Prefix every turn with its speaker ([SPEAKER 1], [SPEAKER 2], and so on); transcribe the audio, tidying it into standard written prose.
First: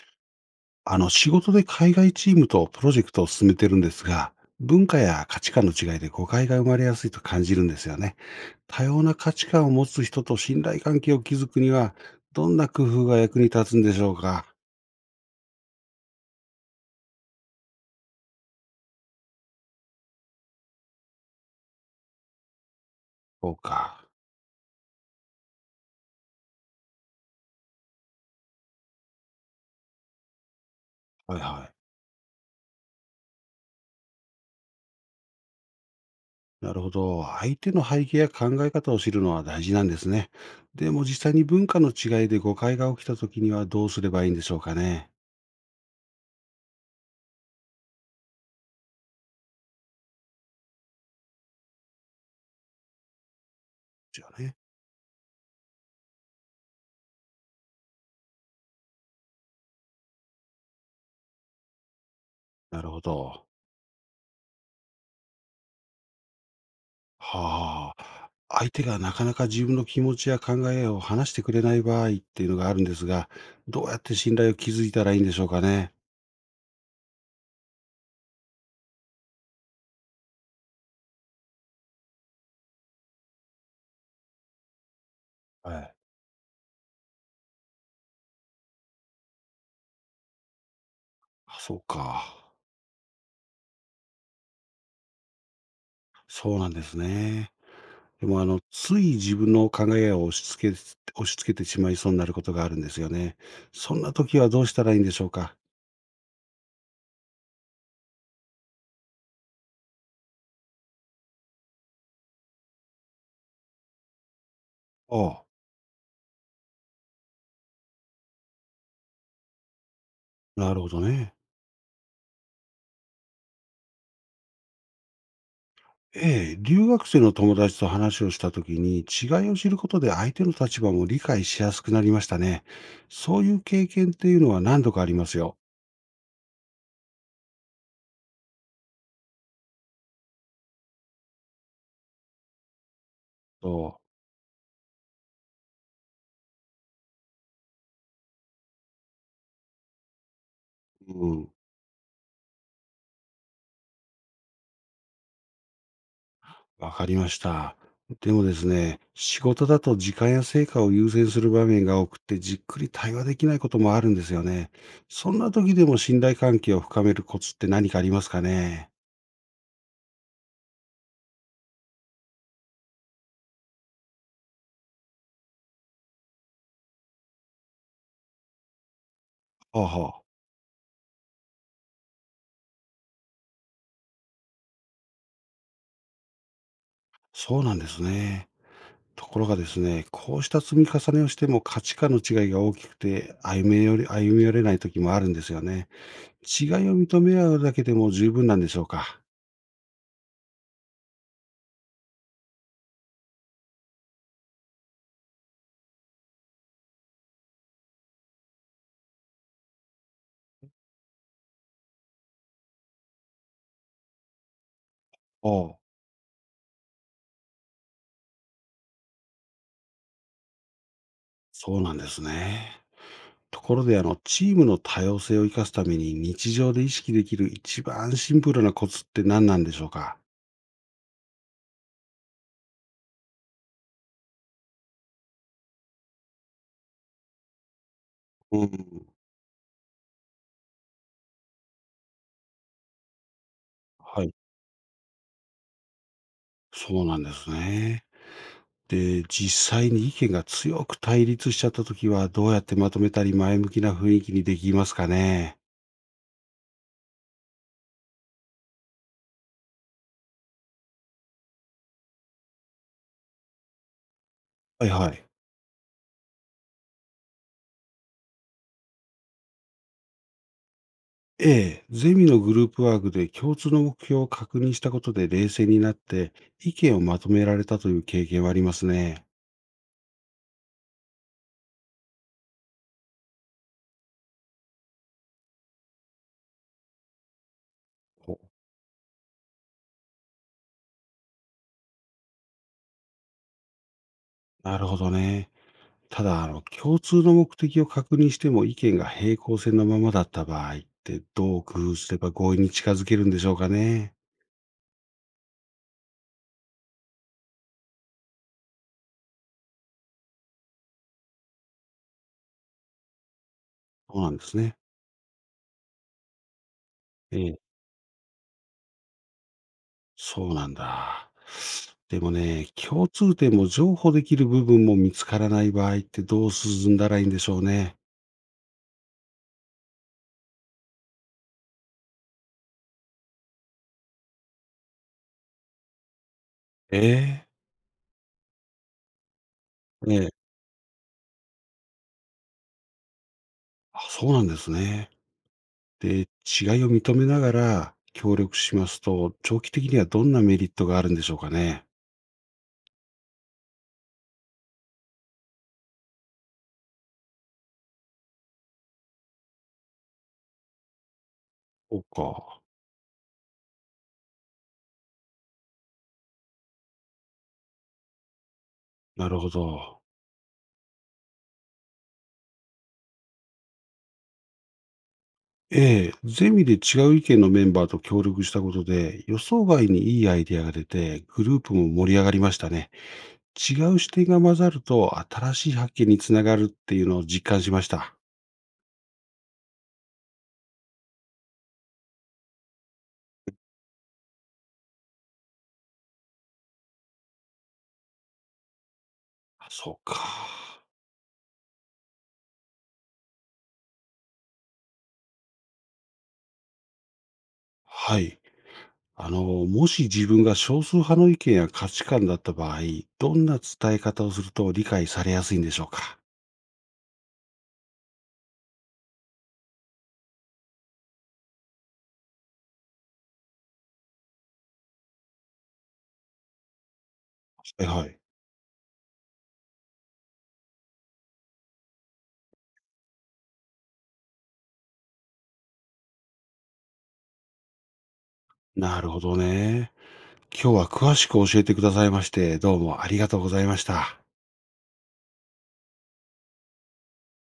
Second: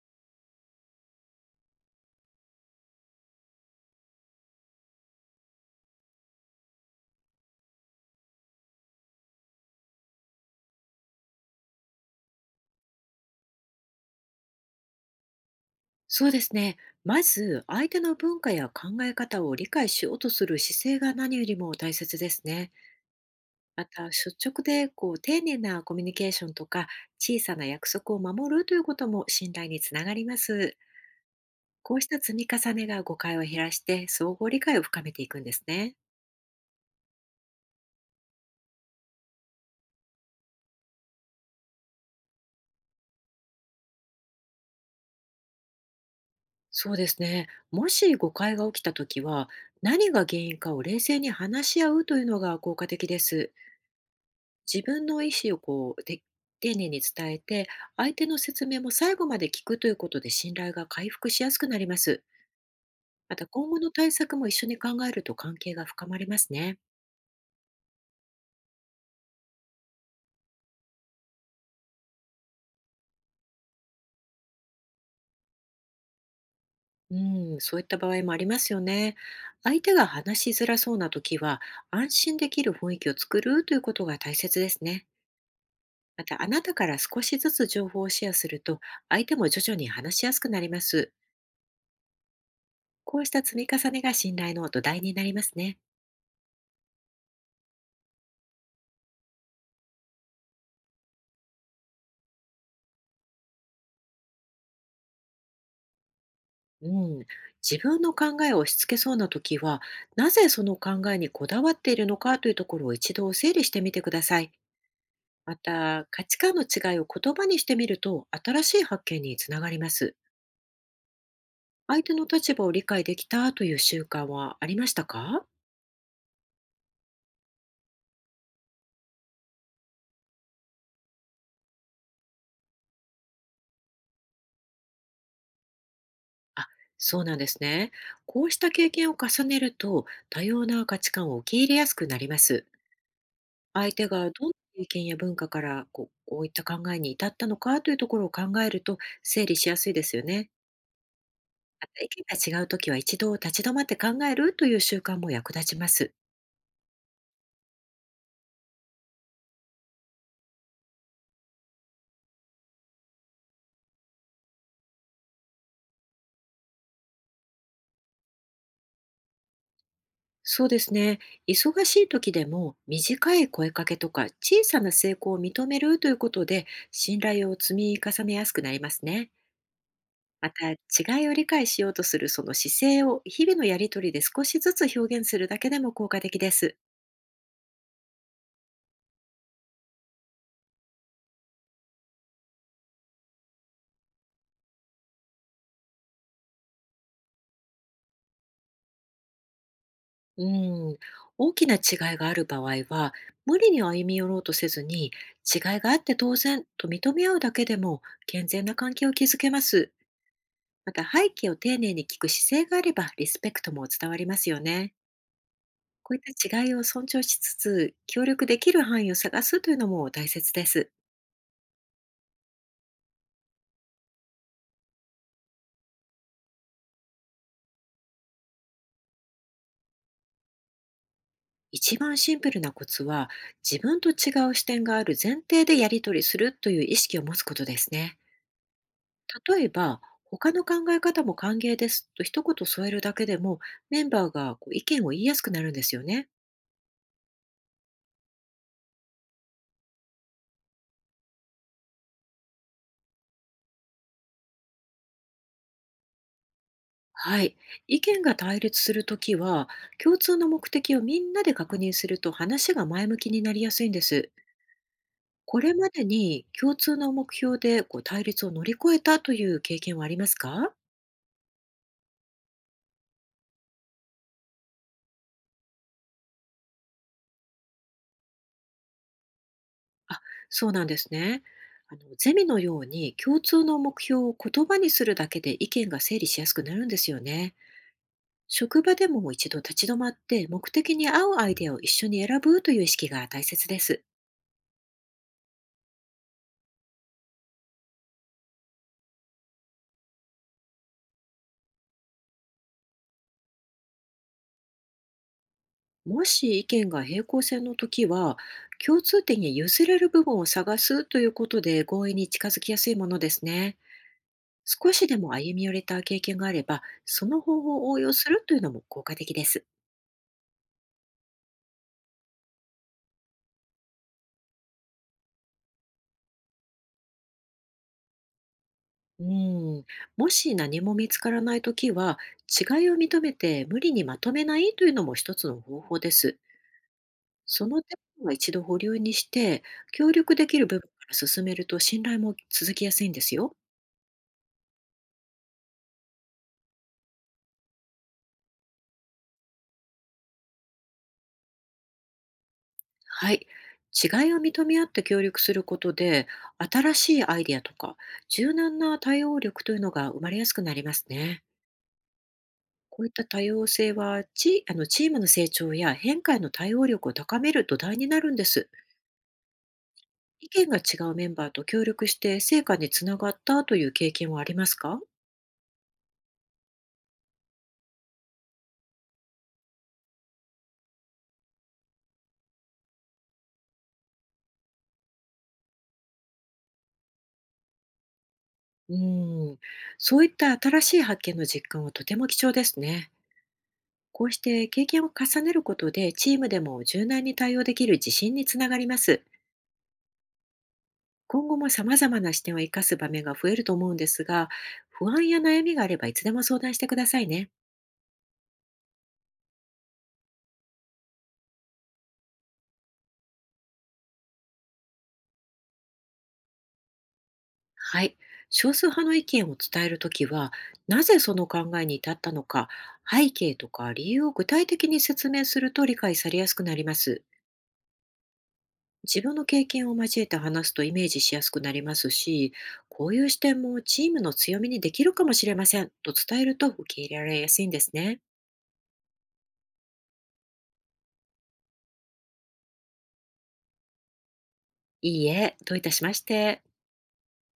[SPEAKER 1] 仕事で海外チームとプロジェクトを進めてるんですが、文化や価値観の違いで誤解が生まれやすいと感じるんですよね。多様な価値観を持つ人と信頼関係を築くには、どんな工夫が役に立つんでしょうか？
[SPEAKER 2] そうですね。まず、相手の文化や考え方を理解しようとする姿勢が何よりも大切ですね。
[SPEAKER 1] そう
[SPEAKER 2] ま
[SPEAKER 1] か。
[SPEAKER 2] た、率直で丁寧なコミュニケーションとか、小さな約束を守るということも信頼につながります。
[SPEAKER 1] はいは
[SPEAKER 2] こうした積み重ねが誤解を減らして、相互理解を深めていくんですね。
[SPEAKER 1] い。なるほど。相手の背景や考え方を知るのは大事なんですね。でも実際に文化の違いで誤解が起きた時にはどうすればいいんでしょうかね。
[SPEAKER 2] そうですね。もし誤解が起きたときは、何が原因かを冷静に話し合うというのが効果的です。
[SPEAKER 1] じゃあね。
[SPEAKER 2] 自分の意思を丁寧に伝えて、相手の説明も最後まで聞くということで信頼が回復しやすくなります。
[SPEAKER 1] なるほ
[SPEAKER 2] ま
[SPEAKER 1] ど。
[SPEAKER 2] た今後の対策も一緒に考えると関係が深まりますね。
[SPEAKER 1] はあ。相手がなかなか自分の気持ちや考えを話してくれない場合っていうのがあるんですが、どうやって信頼を築いたらいいんでしょうかね？
[SPEAKER 2] うん、そういった場合もありますよね。相手が話しづらそうな時は、安心できる雰囲気を作るということが大切ですね。
[SPEAKER 1] はい。
[SPEAKER 2] また、あなたから少しずつ情報をシェアすると、相手も徐々に話しやすくなります。
[SPEAKER 1] あ、そうか。
[SPEAKER 2] こうした積み重ねが信頼の土台になりますね。
[SPEAKER 1] そうなんですね。でもつい自分の考えを押し付けてしまいそうになることがあるんですよね。そんな時はどうしたらいいんでしょうか？
[SPEAKER 2] うん、自分の考えを押し付けそうな時は、なぜその考えにこだわっているのかというところを一度整理してみてください。
[SPEAKER 1] ああ。
[SPEAKER 2] また、価値観の違いを言葉にしてみると、新しい発見につながります。
[SPEAKER 1] なるほどね。
[SPEAKER 2] 相手の立場を理解できたという習慣はありましたか？
[SPEAKER 1] ええ、留学生の友達と話をしたときに、違いを知ることで相手の立場も理解しやすくなりましたね。そういう経験っていうのは何度かありますよ。
[SPEAKER 2] あ、そうなんですね。こうした経験を重ねると、多様な価値観を受け入れやすくなります。
[SPEAKER 1] と、
[SPEAKER 2] 相手がどんな経験や文化から、こういった考えに至ったのかというところを考えると、整理しやすいですよね。
[SPEAKER 1] うん、
[SPEAKER 2] あと、意見が違うときは一度立ち止まって考えるという習慣も役立ちます。
[SPEAKER 1] わかりました。でもですね、仕事だと時間や成果を優先する場面が多くて、じっくり対話できないこともあるんですよね。そんな時でも信頼関係を深めるコツって何かありますかね。
[SPEAKER 2] そうですね。忙しい時でも短い声かけとか小さな成功を認めるということで信頼を積み重ねやすくなりますね。
[SPEAKER 1] はあはあ、
[SPEAKER 2] また違いを理解しようとするその姿勢を日々のやりとりで少しずつ表現するだけでも効果的です。
[SPEAKER 1] そうなんですね。ところがですね、こうした積み重ねをしても価値観の違いが大きくて、歩めより歩み寄れない時もあるんですよね。違いを認め合うだけでも十分なんでしょうか。
[SPEAKER 2] うん、大きな違いがある場合は、無理に歩み寄ろうとせずに、違いがあって当然と認め合うだけでも健全な関係を築けます。また背景を丁寧に聞く姿勢があればリスペクトも伝わりますよね。
[SPEAKER 1] おあ、
[SPEAKER 2] こういった違いを尊重しつつ、協力できる範囲を探すというのも大切です。
[SPEAKER 1] そうなんですね。ところで、チームの多様性を生かすために日常で意識できる一番シンプルなコツって何なんでしょうか？
[SPEAKER 2] 一番シンプルなコツは、自分と違う視点がある前提でやり取りするという意識を持つことですね。
[SPEAKER 1] うん。
[SPEAKER 2] 例えば、他の考え方も歓迎ですと一言添えるだけでも、メン
[SPEAKER 1] は
[SPEAKER 2] バー
[SPEAKER 1] い。
[SPEAKER 2] が意見を言いやすくなるんですよね。
[SPEAKER 1] そうなんですね。で、実際に意見が強く対立しちゃった時は、どうやってまとめたり前向きな雰囲気にできますかね。
[SPEAKER 2] はい。意見が対立するときは、共通の目的をみんなで確認すると話が前向きになりやすいんです。
[SPEAKER 1] はいはい。
[SPEAKER 2] これまでに共通の目標で対立を乗り越えたという経験はありますか？
[SPEAKER 1] ええ、ゼミのグループワークで共通の目標を確認したことで冷静になって意見をまとめられたという経験はありますね。
[SPEAKER 2] あ、そうなんですね。あのゼミのように共通の目標を言葉にするだけで意見が整理しやすくなるんですよね。
[SPEAKER 1] お
[SPEAKER 2] 職場でも一度立ち止まって目的に合うアイデアを一緒に選ぶという意識が大切です。
[SPEAKER 1] なるほどね。ただ、共通の目的を確認しても意見が平行線のままだった場合ってどう工夫すれば合意に近づけるんでしょうかね。
[SPEAKER 2] もし意見が平行線の時は、共通点や譲れる部分を探すということで合意に近づきやすいものですね。
[SPEAKER 1] そうなんですね。
[SPEAKER 2] 少しでも歩み寄れた経験があればそ
[SPEAKER 1] え
[SPEAKER 2] の
[SPEAKER 1] え、
[SPEAKER 2] 方法を応用するというのも効果的です。
[SPEAKER 1] そうなんだ。でもね、共通点も譲歩できる部分も見つからない場合ってどう進んだらいいんでしょうね。
[SPEAKER 2] うん、もし何も見つからない時は、違いを認めて無理にまとめないというのも一つの方法です。
[SPEAKER 1] ええ
[SPEAKER 2] そのテーマは一度保留にして、協
[SPEAKER 1] ええ、
[SPEAKER 2] 力できる部分から進めると信頼も続きやすいんですよ。
[SPEAKER 1] あ、そうなんですね。で、違いを認めながら協力しますと、長期的にはどんなメリットがあるんでしょうかね？
[SPEAKER 2] はい。違いを認め合って協力することで、新しいアイデアとか、柔軟な対応力というのが生まれやすくなりますね。
[SPEAKER 1] そうか、
[SPEAKER 2] こういった多様性はチームの成長や変化への対応力を高める土台になるんです。
[SPEAKER 1] なるほど。
[SPEAKER 2] 意見が違うメンバーと協力して成果につながったという経験はありますか？
[SPEAKER 1] ええ、ゼミで違う意見のメンバーと協力したことで、予想外にいいアイデアが出て、グループも盛り上がりましたね。違う視点が混ざると、新しい発見につながるっていうのを実感しました。
[SPEAKER 2] うん、そういった新しい発見の実感はとても貴重ですね。こうして経験を重ねることで、チームでも柔軟に対応できる自信につながります。
[SPEAKER 1] あ、そうか。
[SPEAKER 2] 今後も様々な視点を生かす場面が増えると思うんですが、不安や悩みがあればいつでも相談してくださいね。
[SPEAKER 1] はい。もし自分が少数派の意見や価値観だった場合、どんな伝え方をすると理解されやすいんでしょうか？
[SPEAKER 2] はい。少数派の意見を伝えるときは、なぜその考えに至ったのか、背景とか理由を具体的に説明すると理解されやすくなります。
[SPEAKER 1] はいはい。
[SPEAKER 2] 自分の経験を交えて話すとイメージしやすくなりますし、こういう視点もチームの強みにできるかもしれませんと伝えると受け入れられやすいんですね。
[SPEAKER 1] なるほどね。今日は詳しく教えてくださいまして、どうもありがとうございました。
[SPEAKER 2] いいえ、どういたしまして。